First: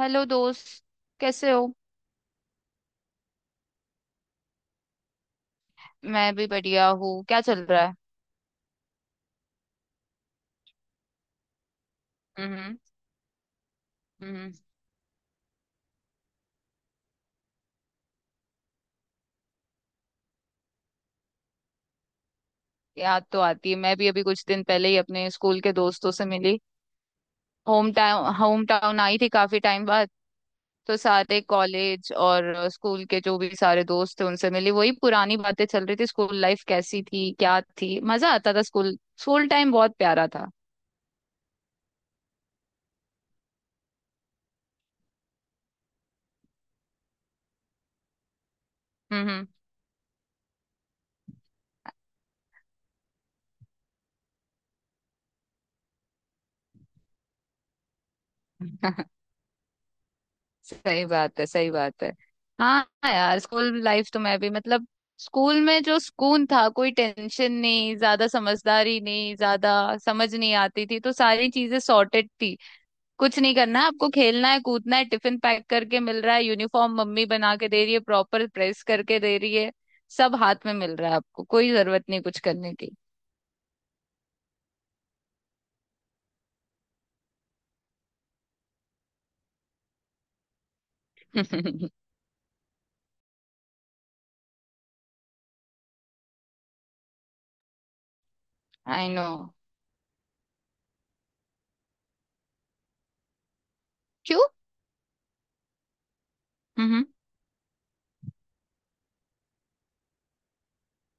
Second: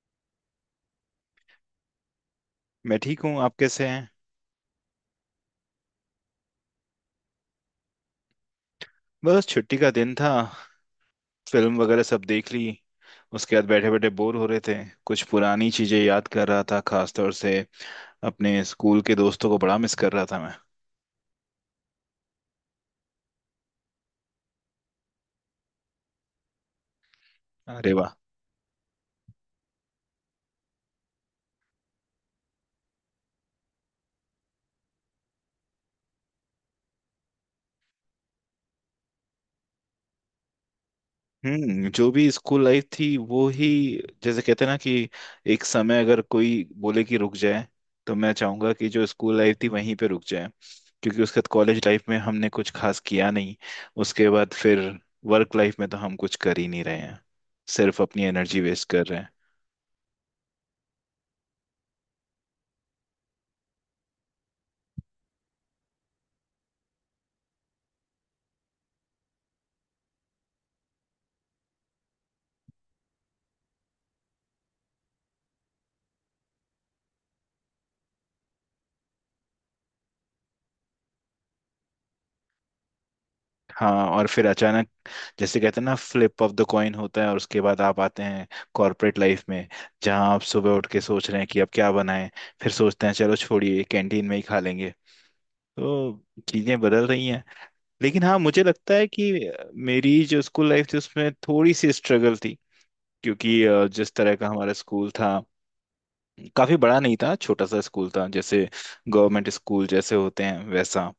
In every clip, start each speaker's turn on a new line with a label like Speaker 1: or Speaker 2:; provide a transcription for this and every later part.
Speaker 1: Hello दोस्त। कैसे हो?
Speaker 2: मैं ठीक हूँ। आप कैसे हैं?
Speaker 1: मैं भी बढ़िया हूँ। क्या चल रहा है?
Speaker 2: बस छुट्टी का दिन था। फिल्म वगैरह सब देख ली।
Speaker 1: हम्म।
Speaker 2: उसके बाद बैठे बैठे बोर हो
Speaker 1: हम्म।
Speaker 2: रहे थे। कुछ पुरानी चीजें याद कर रहा था, खासतौर से अपने स्कूल के दोस्तों को बड़ा मिस कर रहा था मैं।
Speaker 1: याद तो आती है। मैं भी अभी कुछ दिन पहले ही अपने स्कूल के दोस्तों से मिली। होम
Speaker 2: अरे वाह।
Speaker 1: टाउन होम टाउन आई थी काफी टाइम बाद। तो सारे कॉलेज और स्कूल के जो भी सारे दोस्त थे उनसे मिली। वही पुरानी बातें चल रही थी। स्कूल लाइफ कैसी थी, क्या थी, मजा आता था स्कूल। स्कूल टाइम बहुत प्यारा था।
Speaker 2: हम्म। जो भी स्कूल लाइफ थी वो ही, जैसे कहते हैं ना कि एक समय अगर कोई बोले कि रुक जाए, तो मैं चाहूंगा कि जो स्कूल
Speaker 1: हम्म।
Speaker 2: लाइफ थी वहीं पे रुक जाए। क्योंकि उसके बाद कॉलेज लाइफ में हमने कुछ खास किया नहीं। उसके बाद फिर वर्क लाइफ में तो हम कुछ कर ही नहीं रहे हैं, सिर्फ अपनी एनर्जी वेस्ट कर रहे हैं।
Speaker 1: सही बात है, सही बात है। हाँ। यार स्कूल लाइफ तो मैं भी, मतलब, स्कूल में जो सुकून था, कोई टेंशन नहीं ज्यादा, समझदारी नहीं ज्यादा, समझ नहीं आती थी तो सारी चीजें सॉर्टेड थी। कुछ नहीं करना है आपको, खेलना है, कूदना है, टिफिन पैक करके मिल रहा है, यूनिफॉर्म मम्मी बना के दे रही है, प्रॉपर प्रेस करके दे रही है। सब हाथ में मिल रहा है आपको, कोई जरूरत नहीं कुछ करने की।
Speaker 2: हाँ, और फिर अचानक जैसे कहते हैं ना, फ्लिप ऑफ द कॉइन होता है, और उसके बाद आप आते हैं कॉर्पोरेट लाइफ में, जहाँ आप सुबह उठ के सोच रहे हैं कि अब क्या बनाएं। फिर सोचते हैं चलो छोड़िए कैंटीन में ही खा लेंगे। तो चीजें बदल रही हैं। लेकिन हाँ, मुझे लगता है
Speaker 1: आई नो।
Speaker 2: कि मेरी जो स्कूल लाइफ थी उसमें थोड़ी सी स्ट्रगल थी। क्योंकि जिस तरह
Speaker 1: क्यों?
Speaker 2: का हमारा स्कूल था, काफी
Speaker 1: हम्म।
Speaker 2: बड़ा
Speaker 1: हम्म।
Speaker 2: नहीं था, छोटा सा स्कूल था। जैसे गवर्नमेंट स्कूल जैसे होते हैं वैसा।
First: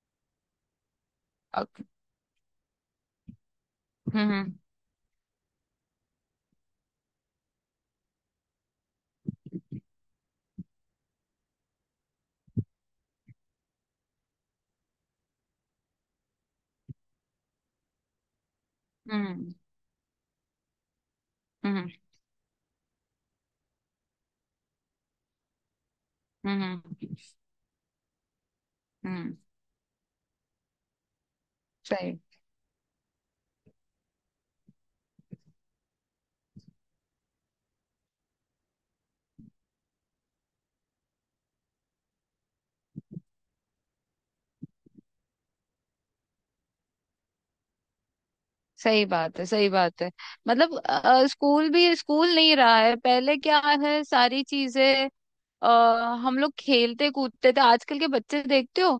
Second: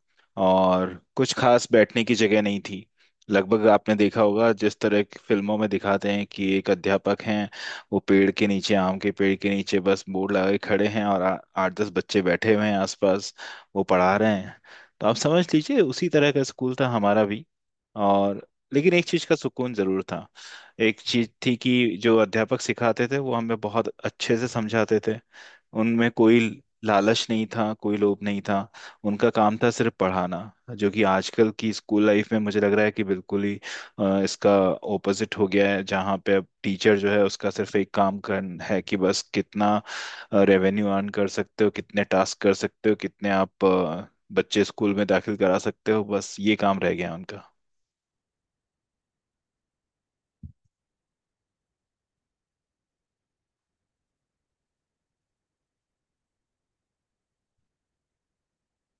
Speaker 2: और कुछ खास
Speaker 1: अक-
Speaker 2: बैठने की जगह नहीं थी। लगभग आपने
Speaker 1: हम्म।
Speaker 2: देखा
Speaker 1: हम्म।
Speaker 2: होगा जिस तरह की फिल्मों में दिखाते हैं कि एक अध्यापक हैं, वो पेड़ के नीचे, आम के पेड़ के नीचे बस बोर्ड लगाए खड़े हैं, और आठ दस बच्चे बैठे हुए हैं आसपास, वो पढ़ा रहे हैं। तो आप समझ लीजिए उसी तरह का स्कूल था हमारा भी। और लेकिन एक चीज का सुकून जरूर था। एक चीज थी
Speaker 1: हम्म।
Speaker 2: कि जो अध्यापक सिखाते थे वो हमें बहुत अच्छे से समझाते थे। उनमें कोई
Speaker 1: हम्म। हम्म।
Speaker 2: लालच नहीं था, कोई लोभ नहीं था। उनका
Speaker 1: हम्म।
Speaker 2: काम था सिर्फ पढ़ाना। जो कि आजकल की स्कूल
Speaker 1: सही।
Speaker 2: लाइफ में मुझे लग रहा है कि बिल्कुल ही इसका ओपोजिट हो गया है, जहाँ पे अब टीचर जो है उसका सिर्फ एक काम कर है कि बस कितना रेवेन्यू अर्न कर सकते हो, कितने टास्क कर सकते हो, कितने आप बच्चे स्कूल में दाखिल करा सकते हो, बस ये काम रह गया है उनका।
Speaker 1: सही बात है, सही बात है। मतलब स्कूल भी स्कूल नहीं रहा है पहले क्या है सारी चीजें। अ, हम लोग खेलते कूदते थे, आजकल के बच्चे देखते हो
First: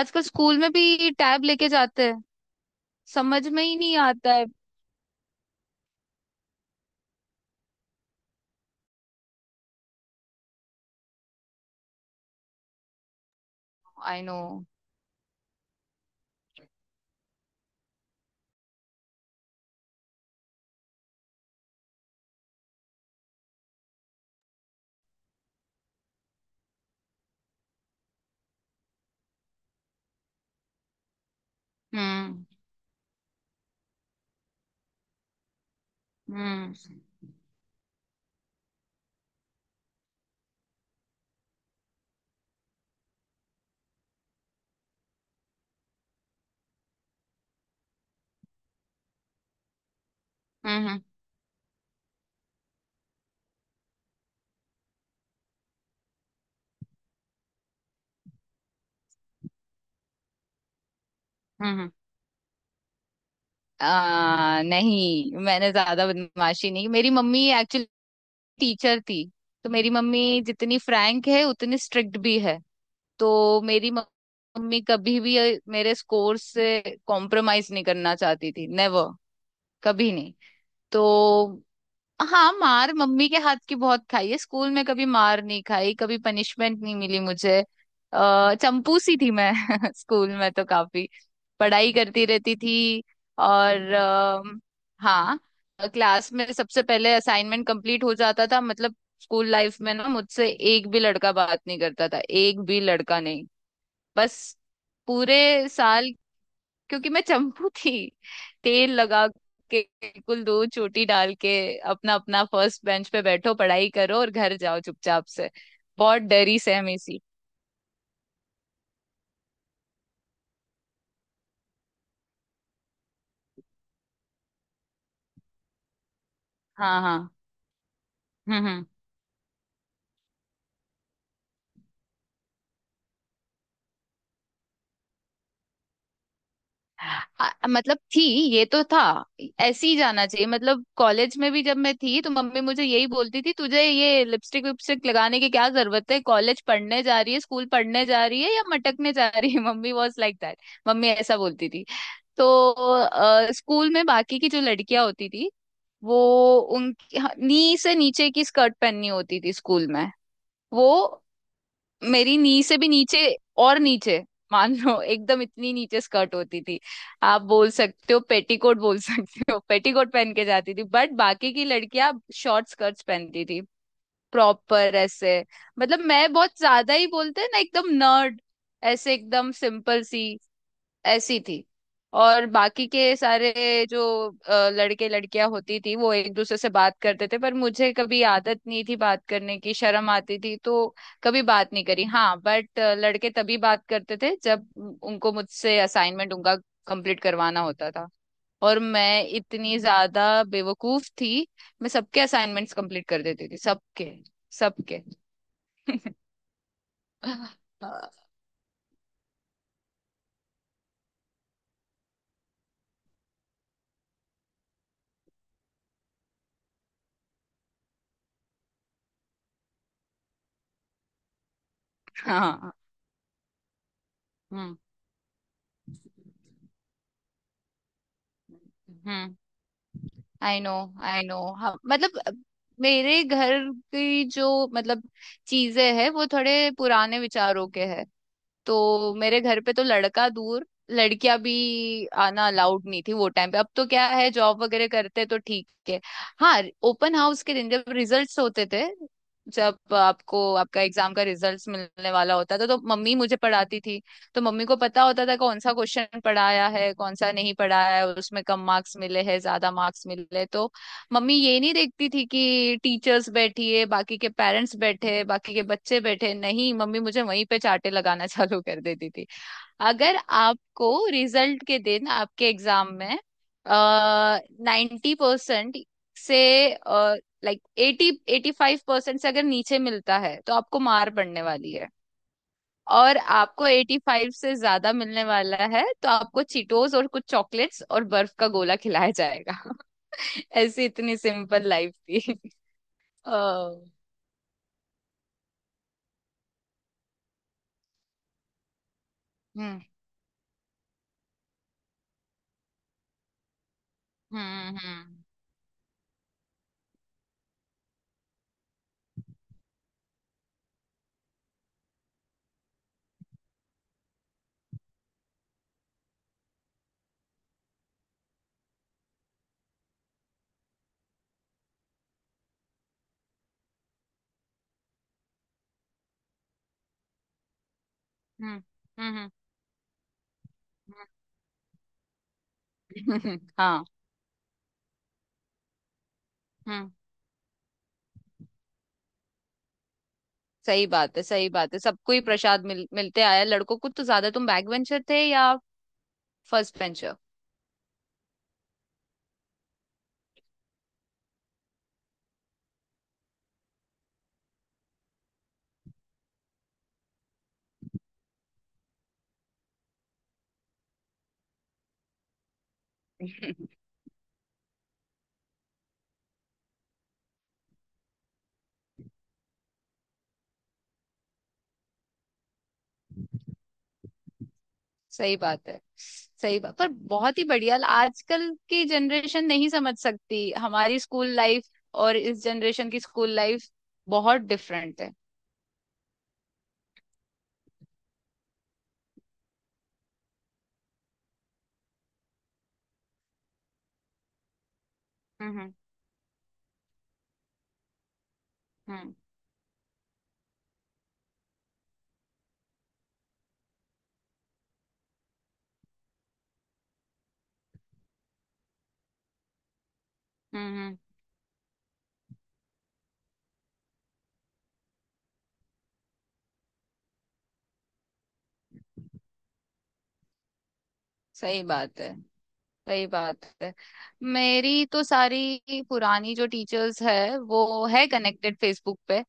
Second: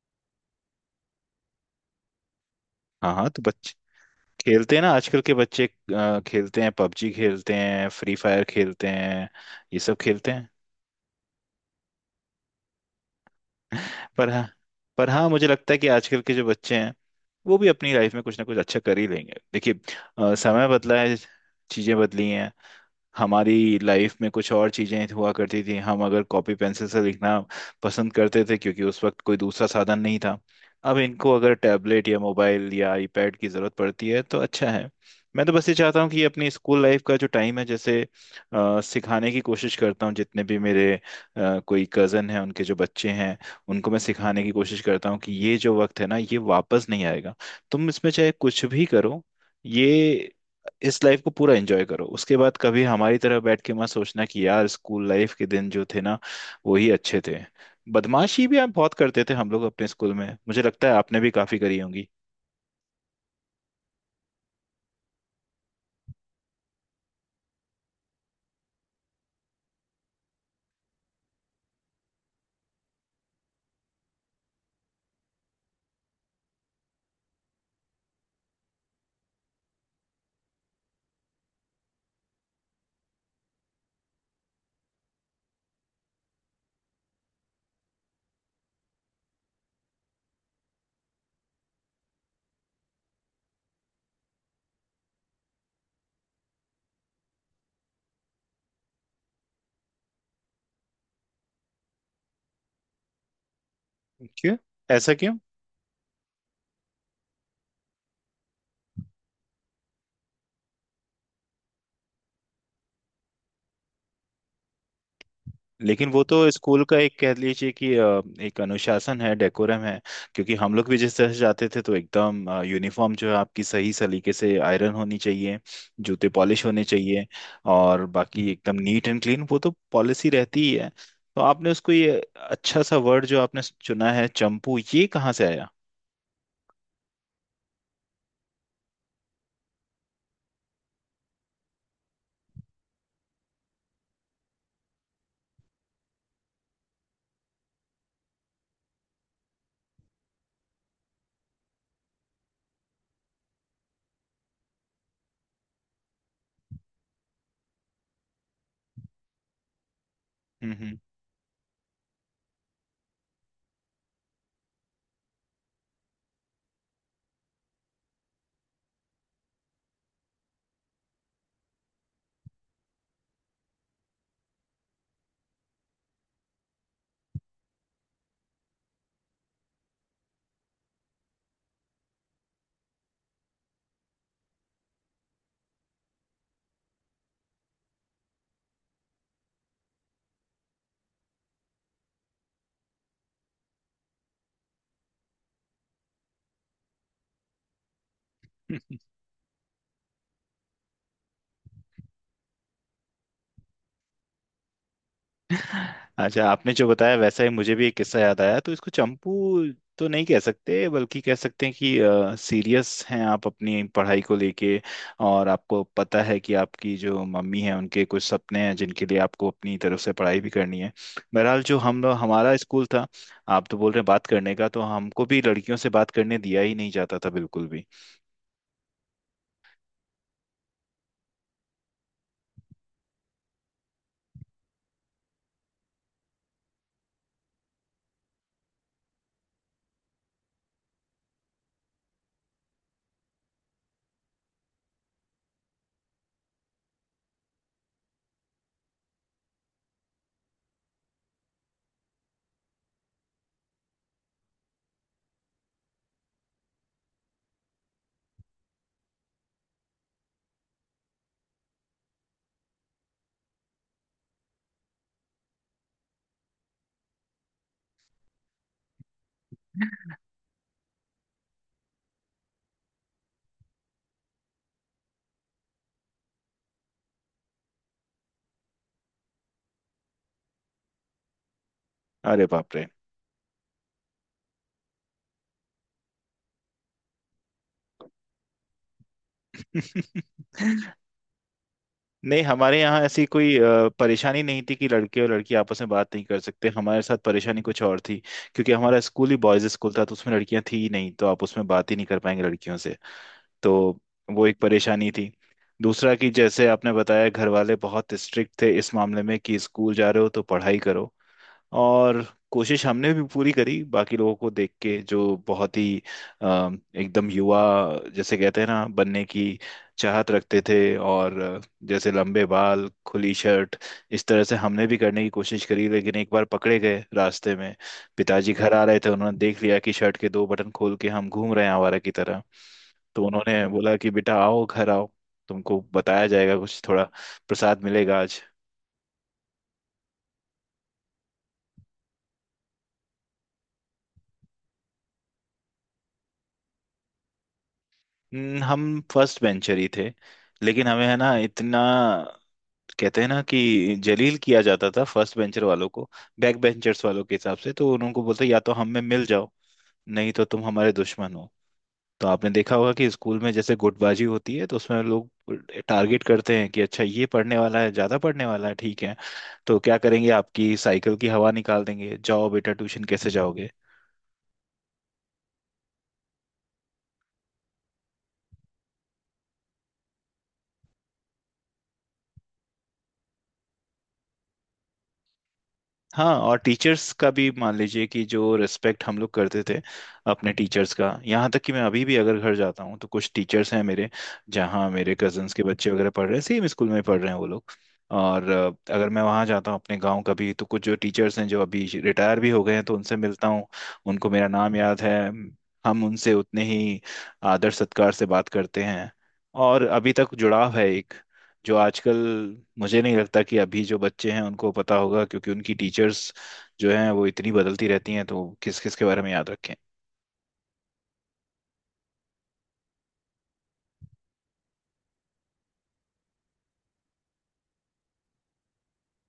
Speaker 1: आजकल स्कूल में भी टैब लेके जाते हैं,
Speaker 2: हाँ हाँ, तो
Speaker 1: समझ में
Speaker 2: बच्चे
Speaker 1: ही नहीं आता है।
Speaker 2: खेलते हैं ना आजकल के बच्चे, खेलते हैं पबजी, खेलते हैं फ्री फायर खेलते हैं, ये सब खेलते हैं।
Speaker 1: आई
Speaker 2: पर
Speaker 1: नो।
Speaker 2: हाँ, पर हाँ मुझे लगता है कि आजकल के जो बच्चे हैं वो भी अपनी लाइफ में कुछ ना कुछ अच्छा कर ही लेंगे, देखिए। समय बदला है, चीजें बदली हैं। हमारी लाइफ में कुछ और चीजें हुआ करती थी। हम अगर कॉपी पेंसिल से लिखना पसंद करते थे, क्योंकि उस वक्त कोई दूसरा साधन नहीं था। अब इनको अगर टैबलेट या
Speaker 1: हम्म।
Speaker 2: मोबाइल या आईपैड की जरूरत पड़ती है तो अच्छा है। मैं तो बस ये चाहता हूँ कि अपनी
Speaker 1: हम्म।
Speaker 2: स्कूल लाइफ का जो टाइम है, जैसे सिखाने की कोशिश करता हूँ जितने भी मेरे कोई कज़न हैं उनके जो बच्चे हैं, उनको मैं सिखाने की कोशिश करता हूँ कि ये जो वक्त है ना ये वापस नहीं आएगा। तुम इसमें चाहे कुछ भी करो, ये
Speaker 1: हम्म। हम्म।
Speaker 2: इस लाइफ को पूरा एंजॉय करो। उसके बाद कभी हमारी तरह बैठ के मत सोचना कि यार स्कूल लाइफ के दिन जो थे ना वो ही अच्छे थे। बदमाशी भी आप बहुत करते थे, हम लोग अपने स्कूल में। मुझे लगता है आपने भी काफी करी
Speaker 1: हम्म।
Speaker 2: होंगी।
Speaker 1: नहीं, मैंने ज्यादा बदमाशी नहीं की। मेरी मम्मी एक्चुअली टीचर थी। तो मेरी मम्मी जितनी फ्रैंक है उतनी स्ट्रिक्ट भी है। तो मम्मी कभी भी मेरे स्कोर से कॉम्प्रोमाइज नहीं करना चाहती थी। नेवर। कभी नहीं। तो हाँ, मार मम्मी के हाथ की बहुत खाई है, स्कूल में कभी मार नहीं खाई, कभी पनिशमेंट नहीं मिली मुझे। अः चंपूसी थी मैं। स्कूल में तो काफी पढ़ाई करती रहती थी। और हाँ, क्लास में सबसे पहले असाइनमेंट कंप्लीट हो जाता था। मतलब स्कूल लाइफ में ना, मुझसे एक भी लड़का बात नहीं करता था, एक भी लड़का नहीं। बस
Speaker 2: क्यों? ऐसा क्यों?
Speaker 1: पूरे साल। क्योंकि मैं चंपू थी, तेल लगा के बिल्कुल, दो चोटी डाल के, अपना अपना फर्स्ट बेंच पे बैठो, पढ़ाई करो और घर जाओ चुपचाप से।
Speaker 2: लेकिन वो
Speaker 1: बहुत
Speaker 2: तो
Speaker 1: डरी
Speaker 2: स्कूल का
Speaker 1: सहमी
Speaker 2: एक,
Speaker 1: सी।
Speaker 2: कह लीजिए कि एक अनुशासन है, डेकोरम है। क्योंकि हम लोग भी जिस तरह से जाते थे तो एकदम यूनिफॉर्म जो है आपकी सही सलीके से आयरन होनी चाहिए, जूते पॉलिश होने
Speaker 1: हाँ,
Speaker 2: चाहिए,
Speaker 1: हाँ।
Speaker 2: और बाकी
Speaker 1: हम्म।
Speaker 2: एकदम
Speaker 1: हम्म।
Speaker 2: नीट एंड क्लीन, वो तो पॉलिसी रहती ही है। तो आपने उसको ये अच्छा सा वर्ड जो आपने चुना है चंपू, ये कहाँ से आया?
Speaker 1: मतलब थी, ये तो था ऐसे ही जाना चाहिए। मतलब कॉलेज में भी जब मैं थी तो मम्मी मुझे यही बोलती थी, तुझे ये लिपस्टिक विपस्टिक लगाने की क्या जरूरत है? कॉलेज पढ़ने जा रही है, स्कूल पढ़ने जा रही है या मटकने जा रही है? Mummy was like that. Mummy ऐसा बोलती थी। तो स्कूल में बाकी की जो लड़कियां होती थी वो, उनकी नी से नीचे की स्कर्ट पहननी होती थी स्कूल में।
Speaker 2: हम्म।
Speaker 1: वो मेरी नी से भी नीचे और नीचे, मान लो एकदम इतनी नीचे स्कर्ट होती थी। आप बोल सकते हो पेटीकोट बोल सकते हो, पेटीकोट पहन के जाती थी। बट बाकी की लड़कियां शॉर्ट स्कर्ट्स पहनती थी, प्रॉपर ऐसे। मतलब मैं बहुत ज्यादा, ही बोलते हैं ना एकदम नर्ड, ऐसे एकदम सिंपल सी ऐसी थी। और बाकी के सारे जो लड़के लड़कियां होती थी वो एक दूसरे से बात करते थे, पर मुझे कभी आदत नहीं थी, बात करने की शर्म आती थी तो कभी बात नहीं करी। हाँ बट लड़के तभी बात करते थे जब उनको मुझसे असाइनमेंट उनका कंप्लीट करवाना होता था। और मैं इतनी ज्यादा बेवकूफ थी, मैं सबके असाइनमेंट्स कंप्लीट कर देती थी सबके, सबके।
Speaker 2: अच्छा, आपने जो बताया वैसा ही मुझे भी एक किस्सा याद आया। तो इसको चंपू तो नहीं कह सकते, बल्कि कह सकते हैं कि सीरियस हैं आप अपनी पढ़ाई को लेके। और आपको पता है कि आपकी जो मम्मी है उनके कुछ सपने हैं जिनके लिए आपको अपनी तरफ से पढ़ाई भी करनी है। बहरहाल, जो हम लोग, हमारा
Speaker 1: हाँ।
Speaker 2: स्कूल था, आप तो बोल रहे हैं बात करने का,
Speaker 1: हम्म।
Speaker 2: तो हमको भी लड़कियों से बात करने दिया ही नहीं जाता था बिल्कुल भी।
Speaker 1: हम्म। I know. I know. हाँ, मतलब मेरे घर की जो, मतलब, चीजें हैं वो थोड़े पुराने विचारों के हैं। तो मेरे घर पे तो लड़का दूर, लड़कियां भी आना अलाउड नहीं थी वो टाइम पे। अब तो क्या है, जॉब वगैरह करते तो ठीक है। हाँ, ओपन हाउस के दिन जब रिजल्ट्स होते थे, जब आपको आपका एग्जाम का रिजल्ट्स मिलने वाला होता था तो मम्मी मुझे पढ़ाती थी। तो मम्मी को पता होता था कौन सा क्वेश्चन पढ़ाया है कौन सा नहीं पढ़ाया है, उसमें कम मार्क्स मिले हैं ज्यादा मार्क्स मिले तो, मम्मी ये नहीं देखती थी कि टीचर्स बैठी है बाकी के पेरेंट्स बैठे हैं बाकी के बच्चे बैठे हैं। नहीं, मम्मी मुझे वहीं पे चांटे लगाना चालू कर देती थी। अगर आपको रिजल्ट के दिन आपके एग्जाम में 90% से, लाइक 80, 85% से अगर नीचे मिलता है तो आपको मार पड़ने वाली है।
Speaker 2: अरे बाप रे।
Speaker 1: और आपको 85 से ज्यादा मिलने वाला है तो आपको चीटोस और कुछ चॉकलेट्स और बर्फ का गोला खिलाया जाएगा। ऐसी इतनी सिंपल लाइफ थी।
Speaker 2: नहीं, हमारे यहाँ ऐसी
Speaker 1: ओ।
Speaker 2: कोई परेशानी नहीं थी कि लड़के और लड़की आपस में बात नहीं कर सकते। हमारे साथ परेशानी कुछ और थी। क्योंकि हमारा स्कूल ही बॉयज
Speaker 1: हम्म।
Speaker 2: स्कूल था, तो उसमें लड़कियां थी ही नहीं, तो आप उसमें बात ही नहीं कर पाएंगे लड़कियों से। तो वो एक
Speaker 1: हम्म।
Speaker 2: परेशानी
Speaker 1: हम्म।
Speaker 2: थी। दूसरा कि जैसे आपने बताया घर वाले बहुत स्ट्रिक्ट थे इस मामले में कि स्कूल जा रहे हो तो पढ़ाई करो। और कोशिश हमने भी पूरी करी, बाकी लोगों को देख के, जो बहुत ही अ, एकदम युवा, जैसे कहते हैं ना, बनने की चाहत रखते थे। और जैसे लंबे बाल, खुली शर्ट, इस तरह से हमने भी करने की कोशिश करी। लेकिन एक बार पकड़े गए रास्ते में। पिताजी
Speaker 1: हम्म।
Speaker 2: घर आ रहे थे,
Speaker 1: हम्म।
Speaker 2: उन्होंने देख लिया कि शर्ट के दो बटन खोल के हम घूम रहे हैं आवारा की तरह। तो
Speaker 1: हम्म।
Speaker 2: उन्होंने
Speaker 1: हाँ।
Speaker 2: बोला कि बेटा आओ, घर आओ, तुमको बताया जाएगा कुछ
Speaker 1: हम्म।
Speaker 2: थोड़ा, प्रसाद मिलेगा आज।
Speaker 1: सही बात है, सही बात है। सबको ही प्रसाद मिलते आया, लड़कों को तो ज्यादा। तुम बैक बेंचर थे या फर्स्ट बेंचर?
Speaker 2: हम फर्स्ट बेंचर ही थे। लेकिन हमें है ना इतना, कहते हैं ना कि जलील किया जाता था फर्स्ट बेंचर वालों को। बैक बेंचर्स वालों के हिसाब से तो उनको बोलते या तो हम में मिल जाओ, नहीं तो तुम हमारे दुश्मन हो। तो आपने देखा होगा कि स्कूल में जैसे गुटबाजी होती है, तो उसमें लोग टारगेट करते हैं कि अच्छा, ये पढ़ने वाला है, ज्यादा पढ़ने वाला है, ठीक है, तो क्या करेंगे, आपकी साइकिल की हवा निकाल देंगे, जाओ बेटा ट्यूशन कैसे जाओगे।
Speaker 1: सही बात है, सही बात। पर बहुत ही बढ़िया। आजकल की जनरेशन नहीं समझ सकती हमारी स्कूल लाइफ, और इस जनरेशन की स्कूल लाइफ बहुत डिफरेंट है।
Speaker 2: हाँ, और टीचर्स का भी मान लीजिए कि जो रिस्पेक्ट हम लोग करते थे अपने टीचर्स का, यहाँ तक कि मैं अभी भी अगर घर जाता हूँ तो कुछ टीचर्स हैं मेरे, जहाँ मेरे कजन्स
Speaker 1: हम्म।
Speaker 2: के
Speaker 1: हम्म।
Speaker 2: बच्चे वगैरह पढ़ रहे हैं, सेम स्कूल में पढ़ रहे हैं वो लोग। और अगर
Speaker 1: हम्म।
Speaker 2: मैं वहाँ जाता हूँ अपने गांव कभी, तो कुछ जो टीचर्स हैं जो अभी रिटायर भी हो गए हैं, तो उनसे मिलता हूँ। उनको मेरा नाम याद है। हम उनसे उतने ही आदर सत्कार से बात करते हैं और अभी तक
Speaker 1: हम्म।
Speaker 2: जुड़ाव है
Speaker 1: हम्म।
Speaker 2: एक, जो आजकल मुझे नहीं लगता कि अभी जो बच्चे हैं उनको पता होगा, क्योंकि उनकी टीचर्स जो हैं वो इतनी बदलती रहती हैं तो किस किस के बारे में याद रखें।
Speaker 1: सही बात है, सही बात है। मेरी तो सारी पुरानी जो टीचर्स है वो है कनेक्टेड फेसबुक पे।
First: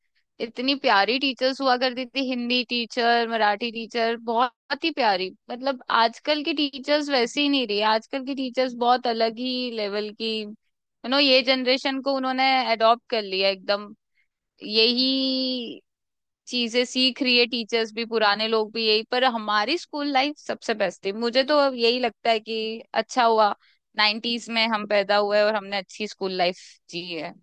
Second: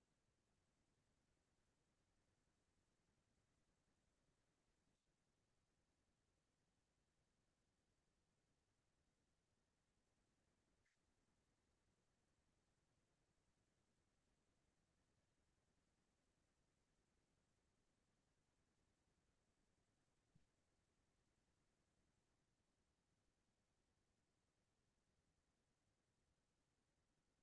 Speaker 1: इतनी प्यारी टीचर्स हुआ करती थी, हिंदी टीचर, मराठी टीचर, बहुत ही प्यारी। मतलब आजकल की टीचर्स वैसी ही नहीं रही, आजकल की टीचर्स बहुत अलग ही लेवल की, यू नो, ये जनरेशन को उन्होंने अडॉप्ट कर लिया एकदम। यही चीजें सीख रही है टीचर्स भी, पुराने लोग भी यही। पर हमारी स्कूल लाइफ सबसे बेस्ट थी, मुझे तो अब यही लगता है कि अच्छा हुआ 90s में हम पैदा हुए और हमने अच्छी स्कूल लाइफ जी है।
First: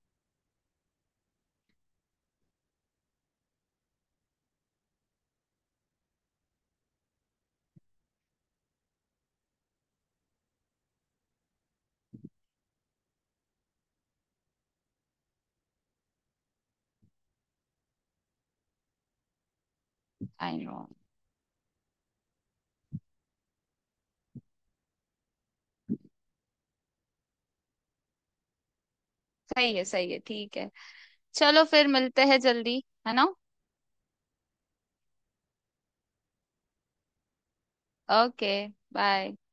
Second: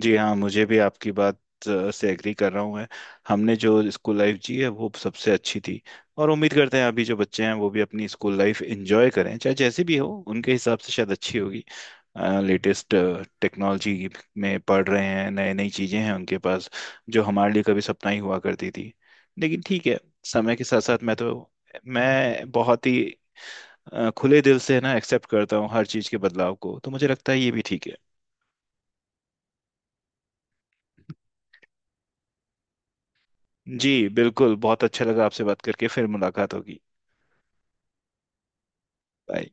Speaker 2: जी हाँ, मुझे भी आपकी बात से एग्री कर रहा हूँ मैं। हमने जो स्कूल लाइफ जी है वो सबसे अच्छी थी। और उम्मीद करते हैं अभी जो बच्चे हैं वो भी अपनी स्कूल लाइफ एंजॉय करें, चाहे जैसी भी हो, उनके हिसाब से शायद अच्छी होगी। लेटेस्ट टेक्नोलॉजी में पढ़ रहे हैं, नई नई चीज़ें हैं उनके पास, जो हमारे लिए कभी सपना ही हुआ करती थी। लेकिन ठीक है, समय
Speaker 1: आई
Speaker 2: के साथ
Speaker 1: नो।
Speaker 2: साथ मैं तो, मैं बहुत ही खुले दिल से ना एक्सेप्ट करता हूँ हर चीज़ के बदलाव को, तो मुझे लगता है ये भी ठीक है।
Speaker 1: सही है, सही है, ठीक है। चलो फिर मिलते हैं जल्दी, है ना?
Speaker 2: जी बिल्कुल, बहुत अच्छा लगा आपसे बात करके, फिर मुलाकात होगी।
Speaker 1: ओके। बाय।
Speaker 2: बाय।